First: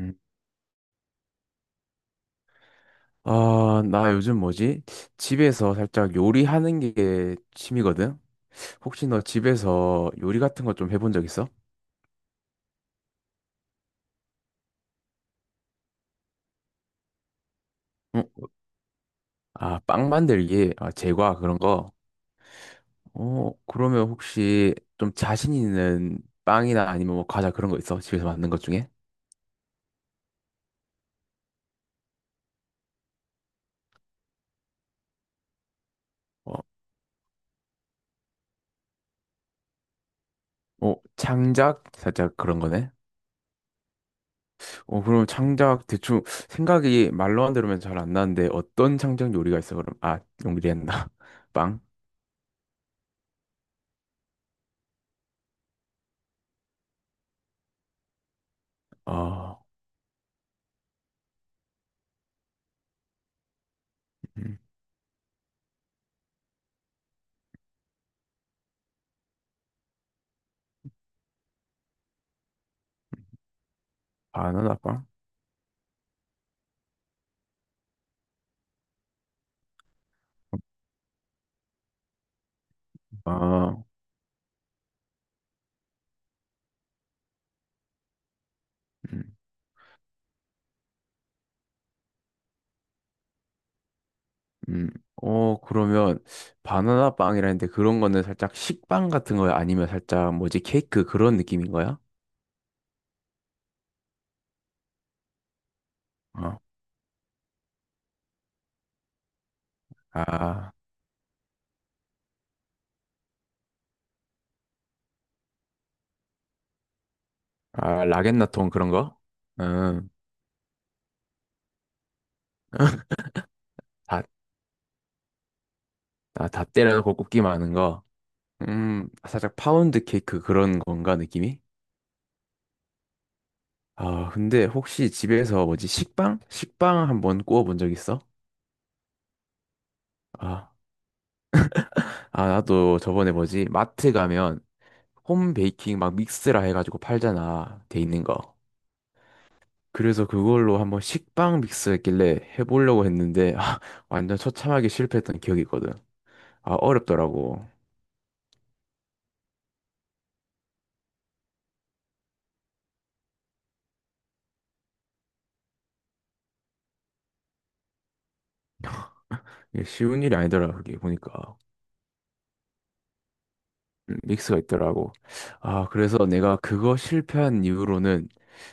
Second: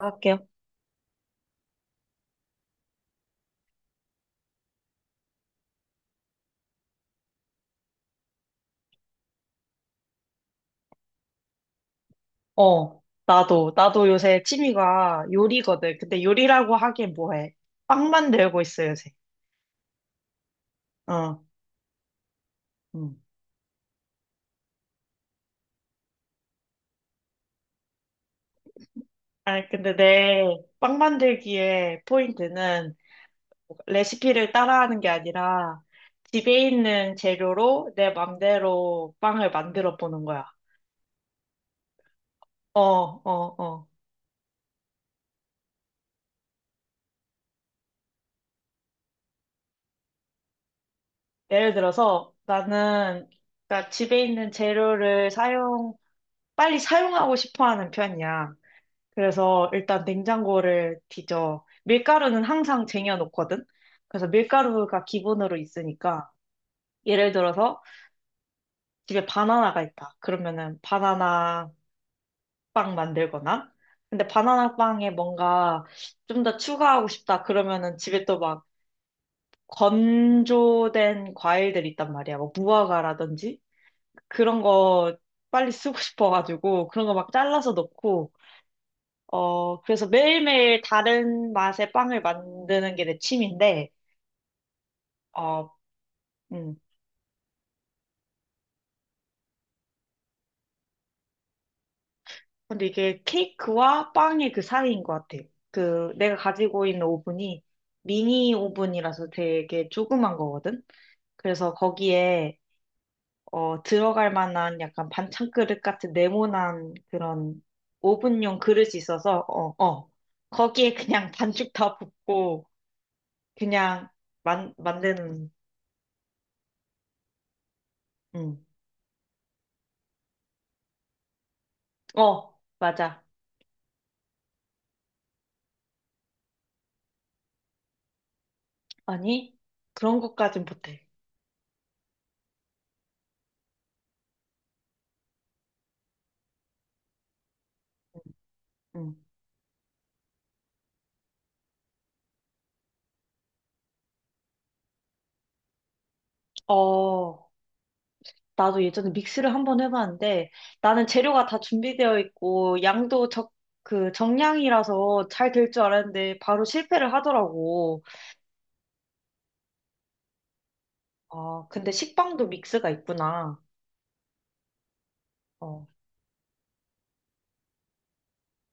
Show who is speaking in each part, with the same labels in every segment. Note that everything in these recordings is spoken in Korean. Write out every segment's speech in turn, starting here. Speaker 1: 음. 아, 나 요즘 뭐지? 집에서 살짝 요리하는 게 취미거든? 혹시 너 집에서 요리 같은 거 좀 해본 적 있어?
Speaker 2: 나도 요새 취미가 요리거든. 근데 요리라고 하기엔 뭐해. 빵
Speaker 1: 응.
Speaker 2: 만들고 있어, 요새.
Speaker 1: 아, 빵 만들기, 아, 제과
Speaker 2: 어,
Speaker 1: 그런 거.
Speaker 2: 음.
Speaker 1: 어, 그러면 혹시 좀 자신 있는 빵이나 아니면 뭐 과자 그런 거 있어? 집에서 만든 것 중에?
Speaker 2: 아니, 근데 내 빵 만들기의 포인트는 레시피를 따라하는 게 아니라
Speaker 1: 어,
Speaker 2: 집에 있는 재료로 내 맘대로 빵을 만들어 보는 거야.
Speaker 1: 어, 창작? 살짝 그런
Speaker 2: 어,
Speaker 1: 거네.
Speaker 2: 어, 어.
Speaker 1: 어, 그럼 창작 대충 생각이 말로만 들으면 잘 안 나는데 어떤 창작 요리가 있어, 그럼? 아, 용기리 했나?
Speaker 2: 예를
Speaker 1: 빵?
Speaker 2: 들어서 나는 그러니까 집에 있는 재료를 사용, 빨리 사용하고 싶어 하는 편이야.
Speaker 1: 어,
Speaker 2: 그래서 일단 냉장고를 뒤져. 밀가루는 항상 쟁여놓거든? 그래서
Speaker 1: 음,
Speaker 2: 밀가루가 기본으로 있으니까, 예를 들어서 집에 바나나가 있다. 그러면은 바나나 빵 만들거나, 근데 바나나
Speaker 1: 바나나 빵?
Speaker 2: 빵에 뭔가 좀 더 추가하고 싶다. 그러면은 집에 또 막 건조된 과일들이 있단 말이야. 뭐 무화과라든지?
Speaker 1: 아,
Speaker 2: 그런 거 빨리 쓰고 싶어가지고, 그런 거 막 잘라서 넣고,
Speaker 1: 음,
Speaker 2: 그래서 매일매일 다른 맛의 빵을 만드는 게 내 취미인데,
Speaker 1: 음. 어,
Speaker 2: 어,
Speaker 1: 그러면
Speaker 2: 음.
Speaker 1: 바나나 빵이라는데 그런 거는 살짝 식빵 같은 거야? 아니면 살짝 뭐지 케이크 그런 느낌인 거야?
Speaker 2: 근데 이게 케이크와 빵의 그 사이인 것 같아. 내가
Speaker 1: 어.
Speaker 2: 가지고 있는 오븐이 미니 오븐이라서 되게 조그만
Speaker 1: 아,
Speaker 2: 거거든? 그래서 거기에, 들어갈 만한 약간 반찬 그릇 같은 네모난 그런
Speaker 1: 아,
Speaker 2: 오븐용
Speaker 1: 라겐나통
Speaker 2: 그릇이
Speaker 1: 그런 거?
Speaker 2: 있어서,
Speaker 1: 음,
Speaker 2: 거기에 그냥 반죽 다 붓고, 그냥
Speaker 1: 다,
Speaker 2: 만, 만드는,
Speaker 1: 아, 다 때려놓고 굽기만 하는 거.
Speaker 2: 음.
Speaker 1: 살짝 파운드 케이크 그런 건가 느낌이?
Speaker 2: 어, 맞아.
Speaker 1: 아, 근데 혹시 집에서 뭐지 식빵? 식빵 한번 구워본 적 있어?
Speaker 2: 아니, 그런 것까진
Speaker 1: 아,
Speaker 2: 못해.
Speaker 1: 아, 나도 저번에 뭐지 마트 가면 홈 베이킹 막 믹스라 해가지고 팔잖아. 돼 있는 거.
Speaker 2: 응.
Speaker 1: 그래서 그걸로 한번 식빵 믹스 했길래 해보려고 했는데 아, 완전 처참하게 실패했던 기억이 있거든. 아,
Speaker 2: 어,
Speaker 1: 어렵더라고.
Speaker 2: 나도 예전에 믹스를 한 번 해봤는데 나는 재료가 다 준비되어 있고 그 정량이라서 잘 될 줄 알았는데 바로 실패를 하더라고.
Speaker 1: 이게 쉬운 일이 아니더라, 그게 보니까.
Speaker 2: 어, 근데 식빵도 믹스가 있구나.
Speaker 1: 믹스가 있더라고.
Speaker 2: 어,
Speaker 1: 아, 그래서 내가 그거 실패한 이후로는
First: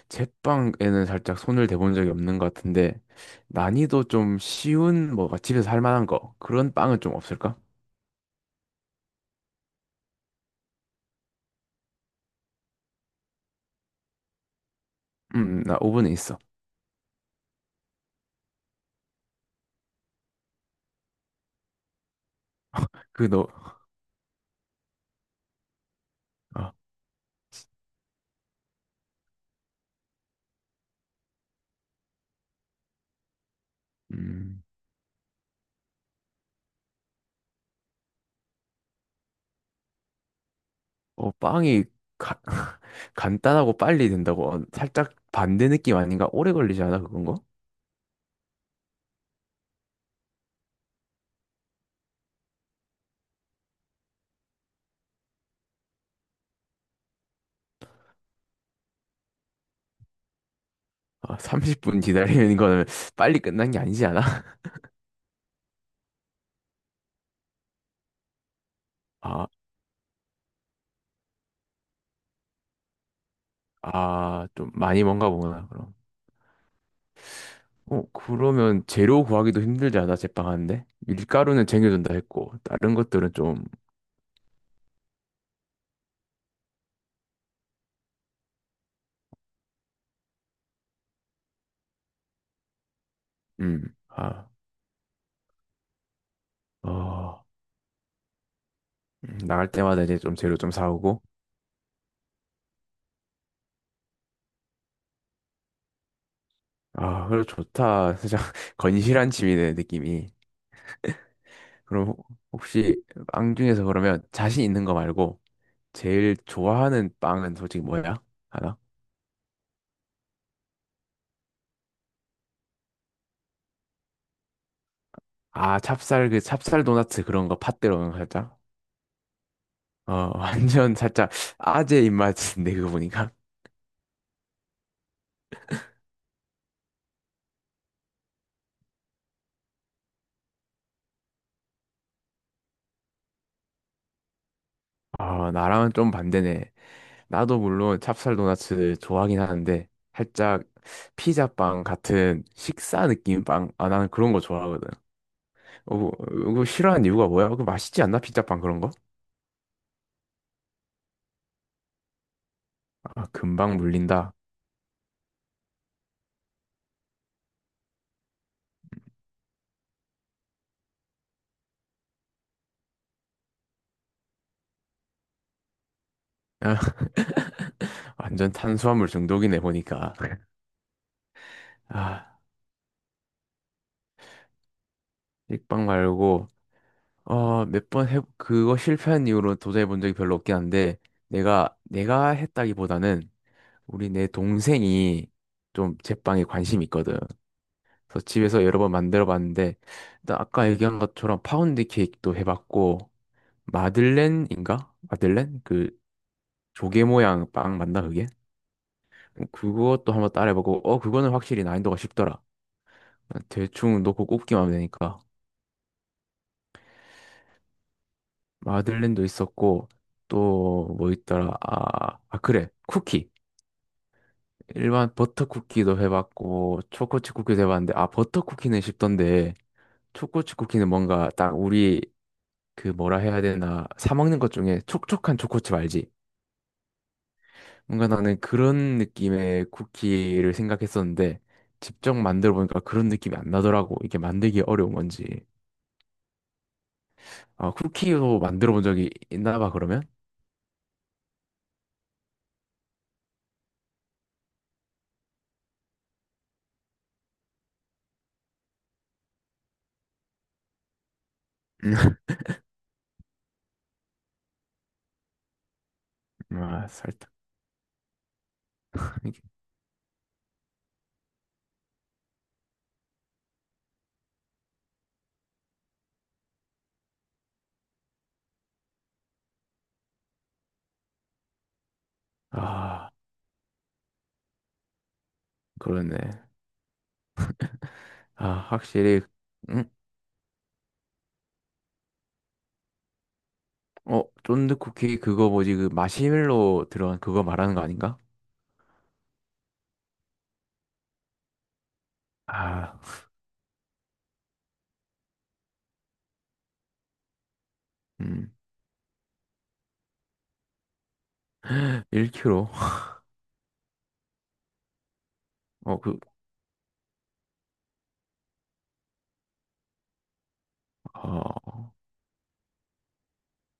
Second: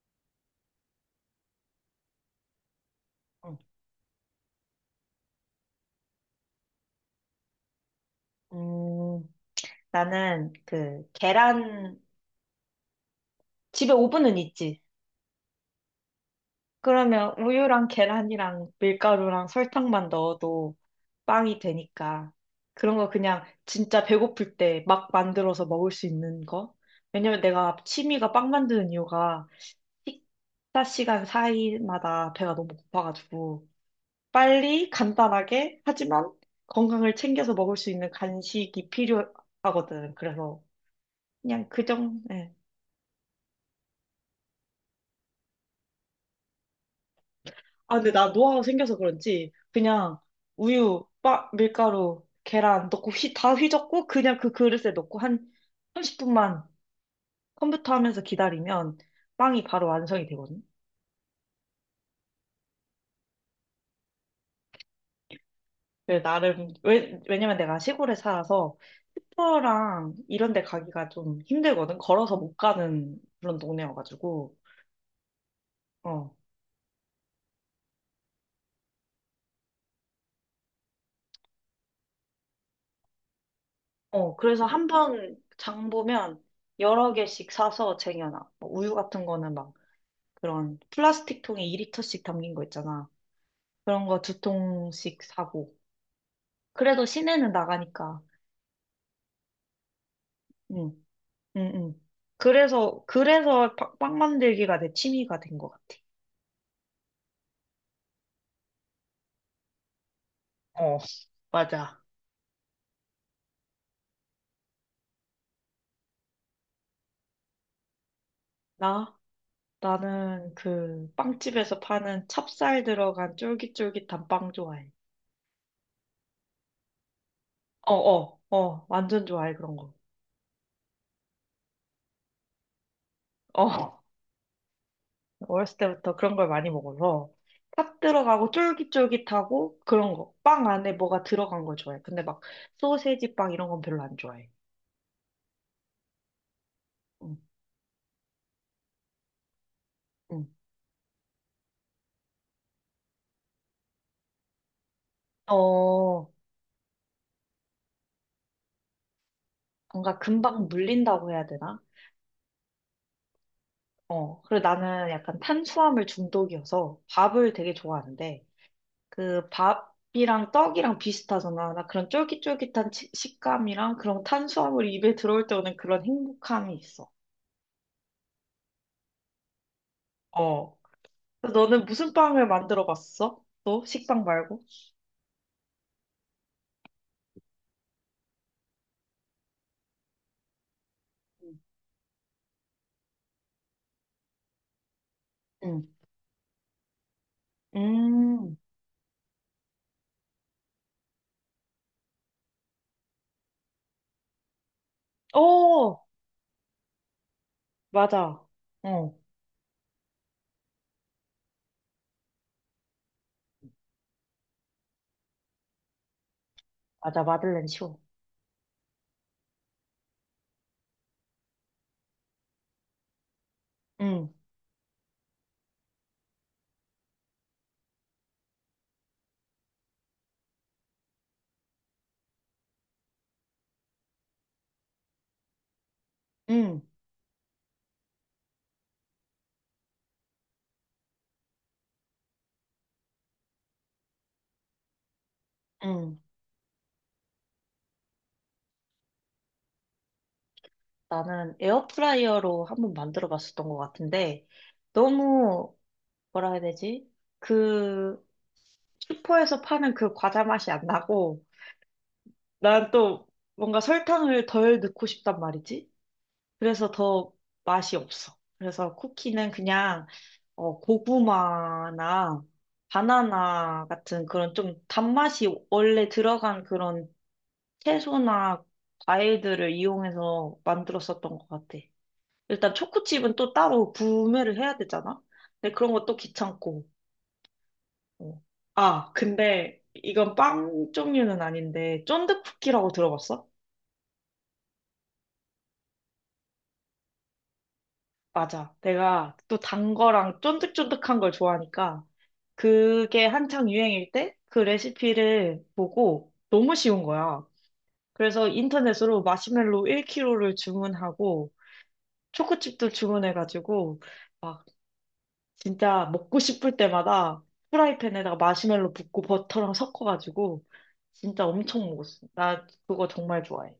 Speaker 1: 제빵에는 살짝 손을 대본 적이 없는 것 같은데
Speaker 2: 응.
Speaker 1: 난이도 좀 쉬운 뭐가 집에서 할 만한 거 그런 빵은 좀 없을까?
Speaker 2: 음, 나는 그 계란, 집에 오븐은 있지.
Speaker 1: 나 오븐에 있어.
Speaker 2: 그러면 우유랑 계란이랑 밀가루랑 설탕만 넣어도 빵이 되니까 그런 거
Speaker 1: 그
Speaker 2: 그냥
Speaker 1: 너,
Speaker 2: 진짜 배고플 때 막 만들어서 먹을 수 있는 거?
Speaker 1: 아,
Speaker 2: 왜냐면 내가 취미가 빵 만드는 이유가 식사 시간 사이마다 배가 너무 고파가지고
Speaker 1: 음.
Speaker 2: 빨리 간단하게 하지만 건강을 챙겨서 먹을 수 있는 간식이 필요하거든. 그래서
Speaker 1: 어,
Speaker 2: 그냥 그
Speaker 1: 빵이
Speaker 2: 정도,
Speaker 1: 가- 간단하고 빨리 된다고 어, 살짝 반대 느낌 아닌가? 오래 걸리지 않아 그건 거?
Speaker 2: 아, 근데 나 노화가 생겨서 그런지 그냥 밀가루, 계란 넣고 다 휘젓고 그냥 그 그릇에 넣고 한 30분만 컴퓨터 하면서 기다리면 빵이 바로 완성이 되거든.
Speaker 1: 아, 30분 기다리는 거는 빨리 끝난 게 아니지 않아?
Speaker 2: 왜냐면 내가 시골에 살아서
Speaker 1: 아,
Speaker 2: 슈퍼랑 이런 데 가기가 좀 힘들거든. 걸어서 못 가는 그런
Speaker 1: 아,
Speaker 2: 동네여가지고.
Speaker 1: 좀 많이 먼가 보구나 그럼.
Speaker 2: 어.
Speaker 1: 어, 그러면 재료 구하기도 힘들지 않아 제빵하는데? 밀가루는 챙겨준다 했고 다른 것들은 좀,
Speaker 2: 어, 그래서 한 번 장 보면 여러 개씩 사서 쟁여놔. 뭐 우유 같은 거는 막 그런 플라스틱 통에 2리터씩 담긴 거 있잖아. 그런 거 두
Speaker 1: 아,
Speaker 2: 통씩 사고. 그래도
Speaker 1: 어,
Speaker 2: 시내는 나가니까.
Speaker 1: 나갈 때마다 이제 좀 재료 좀
Speaker 2: 응,
Speaker 1: 사오고.
Speaker 2: 응, 응. 그래서 빵 만들기가 내 취미가 된 것 같아.
Speaker 1: 아, 그래 좋다. 살짝 건실한 집이네 느낌이.
Speaker 2: 어, 맞아.
Speaker 1: 그럼 혹시 빵 중에서 그러면 자신 있는 거 말고 제일 좋아하는 빵은 솔직히 뭐야? 하나?
Speaker 2: 나? 나는 그 빵집에서 파는 찹쌀 들어간 쫄깃쫄깃한 빵 좋아해.
Speaker 1: 아, 찹쌀 그 찹쌀 도넛 그런 거 팥들어간 거 살짝.
Speaker 2: 어어어 완전 좋아해 그런 거.
Speaker 1: 어, 완전 살짝 아재 입맛인데 그거 보니까.
Speaker 2: 어 어렸을 때부터 그런 걸 많이 먹어서 팥 들어가고 쫄깃쫄깃하고 그런 거. 빵 안에 뭐가 들어간 걸 좋아해. 근데 막 소세지 빵 이런 건 별로 안 좋아해.
Speaker 1: 아, 나랑은 좀 반대네.
Speaker 2: 응,
Speaker 1: 나도 물론 찹쌀 도넛 좋아하긴 하는데
Speaker 2: 응.
Speaker 1: 살짝 피자빵 같은 식사 느낌 빵. 아, 나는 그런 거 좋아하거든. 어,
Speaker 2: 어,
Speaker 1: 그거 싫어하는 이유가 뭐야? 그 맛있지 않나? 피자빵 그런 거?
Speaker 2: 뭔가 금방 물린다고 해야 되나?
Speaker 1: 아, 금방 물린다.
Speaker 2: 어, 그리고 나는 약간 탄수화물 중독이어서 밥을 되게 좋아하는데 그 밥이랑 떡이랑 비슷하잖아. 나 그런 쫄깃쫄깃한 식감이랑 그런 탄수화물이 입에 들어올 때 오는 그런 행복함이 있어.
Speaker 1: 완전 탄수화물 중독이네 보니까.
Speaker 2: 어. 너는 무슨
Speaker 1: 아,
Speaker 2: 빵을 만들어 봤어? 너 식빵 말고?
Speaker 1: 식빵 말고 어, 몇 번 해 그거 실패한 이후로 도전해 본 적이 별로 없긴 한데 내가 했다기보다는 우리 내 동생이
Speaker 2: 응.
Speaker 1: 좀 제빵에 관심이 있거든. 그래서
Speaker 2: 음.
Speaker 1: 집에서 여러 번 만들어 봤는데 일단 아까 얘기한 것처럼 파운드 케이크도 해 봤고 마들렌인가? 마들렌? 그
Speaker 2: 어,
Speaker 1: 조개 모양 빵 맞나 그게?
Speaker 2: 맞아. 어,
Speaker 1: 그것도 한번 따라해 보고 어 그거는 확실히 난이도가 쉽더라. 대충 놓고 굽기만 하면 되니까.
Speaker 2: 맞아. 마들렌 쇼.
Speaker 1: 마들렌도 있었고 또 뭐 있더라 아, 아 그래 쿠키
Speaker 2: 응,
Speaker 1: 일반 버터 쿠키도 해봤고 초코칩 쿠키도 해봤는데 아 버터 쿠키는 쉽던데 초코칩 쿠키는 뭔가 딱 우리 그 뭐라 해야 되나 사 먹는 것 중에 촉촉한 초코칩 알지?
Speaker 2: 응,
Speaker 1: 뭔가 나는 그런 느낌의 쿠키를 생각했었는데 직접 만들어 보니까 그런 느낌이 안 나더라고 이게 만들기 어려운 건지
Speaker 2: 응.
Speaker 1: 아 쿠키로 만들어 본 적이 있나 봐 그러면
Speaker 2: 나는 에어프라이어로 한번 만들어 봤었던 것 같은데, 너무, 뭐라 해야 되지? 그, 슈퍼에서 파는 그 과자 맛이 안 나고, 난 또 뭔가 설탕을 덜 넣고 싶단 말이지?
Speaker 1: 아
Speaker 2: 그래서
Speaker 1: 살짝
Speaker 2: 더 맛이 없어. 그래서 쿠키는 그냥 고구마나 바나나 같은 그런 좀 단맛이 원래 들어간 그런 채소나 과일들을 이용해서 만들었었던 것 같아. 일단
Speaker 1: 아
Speaker 2: 초코칩은 또 따로 구매를 해야 되잖아? 근데 그런 것도
Speaker 1: 그러네
Speaker 2: 귀찮고. 어.
Speaker 1: 아,
Speaker 2: 아,
Speaker 1: 확실히,
Speaker 2: 근데
Speaker 1: 응?
Speaker 2: 이건 빵 종류는 아닌데 쫀득쿠키라고 들어봤어?
Speaker 1: 어, 쫀득쿠키 그거 뭐지, 그 마시멜로 들어간 그거 말하는 거 아닌가?
Speaker 2: 맞아. 내가 또 단 거랑 쫀득쫀득한 걸 좋아하니까
Speaker 1: 아,
Speaker 2: 그게 한창 유행일 때 그 레시피를 보고 너무 쉬운 거야. 그래서
Speaker 1: 음,
Speaker 2: 인터넷으로 마시멜로 1kg를 주문하고
Speaker 1: 1kg.
Speaker 2: 초코칩도 주문해가지고 막
Speaker 1: 어,
Speaker 2: 진짜
Speaker 1: 그,
Speaker 2: 먹고 싶을 때마다 프라이팬에다가 마시멜로 붓고 버터랑 섞어가지고 진짜 엄청
Speaker 1: 어,
Speaker 2: 먹었어. 나 그거 정말 좋아해.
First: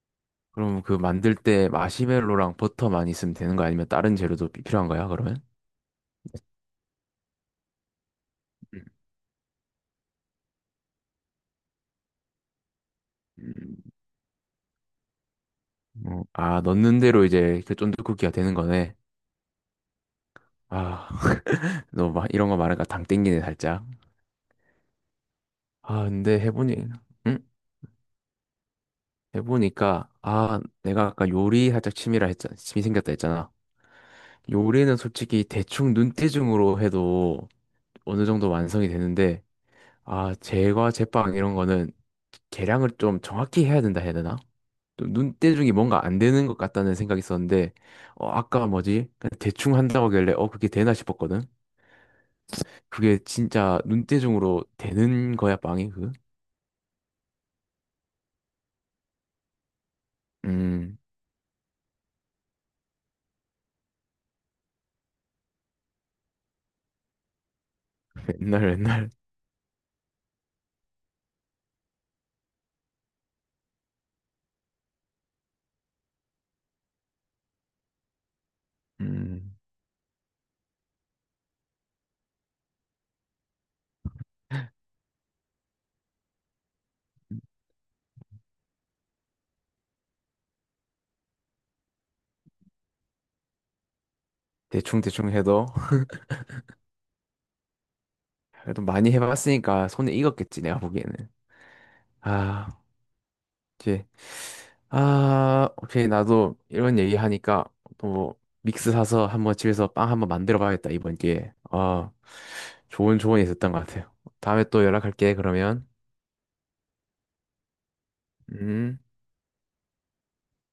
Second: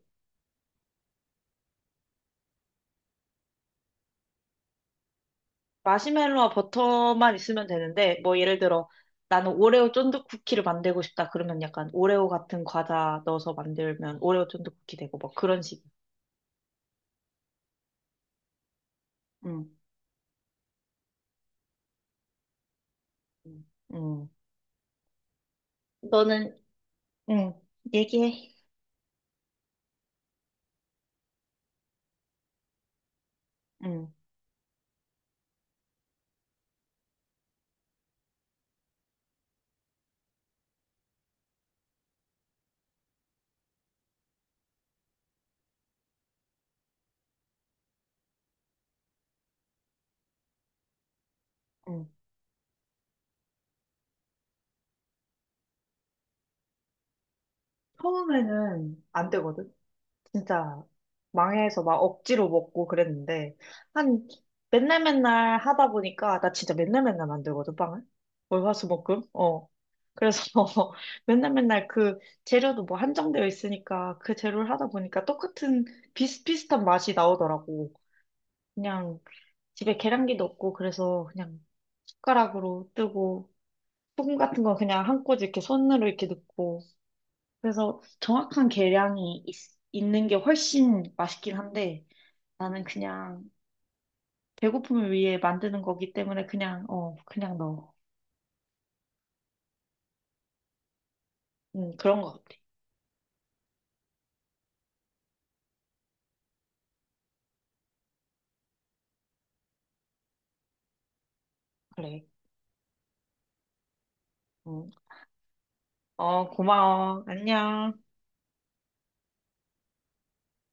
Speaker 1: 그럼 그 만들 때 마시멜로랑 버터 많이 쓰면 되는 거 아니면 다른 재료도 필요한 거야, 그러면?
Speaker 2: 마시멜로와 버터만 있으면 되는데 뭐 예를
Speaker 1: 음,
Speaker 2: 들어 나는 오레오 쫀득 쿠키를 만들고 싶다. 그러면 약간 오레오 같은 과자 넣어서
Speaker 1: 음,
Speaker 2: 만들면 오레오 쫀득 쿠키 되고 뭐 그런 식이야.
Speaker 1: 어, 아, 넣는 대로 이제 그 쫀득쿠키가 되는 거네.
Speaker 2: 응,
Speaker 1: 아, 너 막 이런 거 말하니까 당 땡기네, 살짝.
Speaker 2: 응,
Speaker 1: 아, 근데
Speaker 2: 너는
Speaker 1: 해보니, 응?
Speaker 2: 응, 얘기해.
Speaker 1: 해보니까, 아, 내가 아까 요리 살짝 취미라 했잖아. 취미 생겼다 했잖아.
Speaker 2: 응,
Speaker 1: 요리는 솔직히 대충 눈대중으로 해도 어느 정도 완성이 되는데, 아, 제과 제빵 이런 거는 계량을 좀 정확히 해야 된다 해야 되나? 좀 눈대중이 뭔가 안 되는 것 같다는 생각이 있었는데, 어, 아까 뭐지? 그냥 대충 한다고 하길래, 어, 그게 되나 싶었거든?
Speaker 2: 응.
Speaker 1: 그게 진짜 눈대중으로 되는 거야, 빵이, 그?
Speaker 2: 처음에는 안 되거든. 진짜
Speaker 1: 음,
Speaker 2: 망해서 막 억지로 먹고 그랬는데 한 맨날 맨날 하다 보니까 나 진짜 맨날 맨날 만들거든 빵을.
Speaker 1: 맨날 맨날,
Speaker 2: 월화수목금. 어. 그래서 맨날 맨날 재료도 뭐 한정되어 있으니까 그 재료를 하다 보니까 똑같은 비슷비슷한 맛이 나오더라고. 그냥
Speaker 1: 음,
Speaker 2: 집에 계량기도 없고 그래서 그냥 숟가락으로 뜨고 소금 같은 건 그냥 한 꼬집 이렇게 손으로 이렇게 넣고. 그래서 있는 게 훨씬 맛있긴 한데 나는 그냥 배고픔을
Speaker 1: 대충대충
Speaker 2: 위해
Speaker 1: 해도,
Speaker 2: 만드는 거기 때문에 그냥, 그냥 넣어.
Speaker 1: 그래도 많이 해봤으니까 손에 익었겠지, 내가 보기에는.
Speaker 2: 그런 것 같아.
Speaker 1: 아. 이제 아 오케이 나도 이런 얘기 하니까 또 뭐 믹스 사서 한번 집에서 빵 한번 만들어 봐야겠다 이번 기회에 아
Speaker 2: 그래.
Speaker 1: 좋은 조언이 있었던 것 같아요 다음에 또
Speaker 2: 음.
Speaker 1: 연락할게 그러면
Speaker 2: 어, 고마워. 안녕.
Speaker 1: 음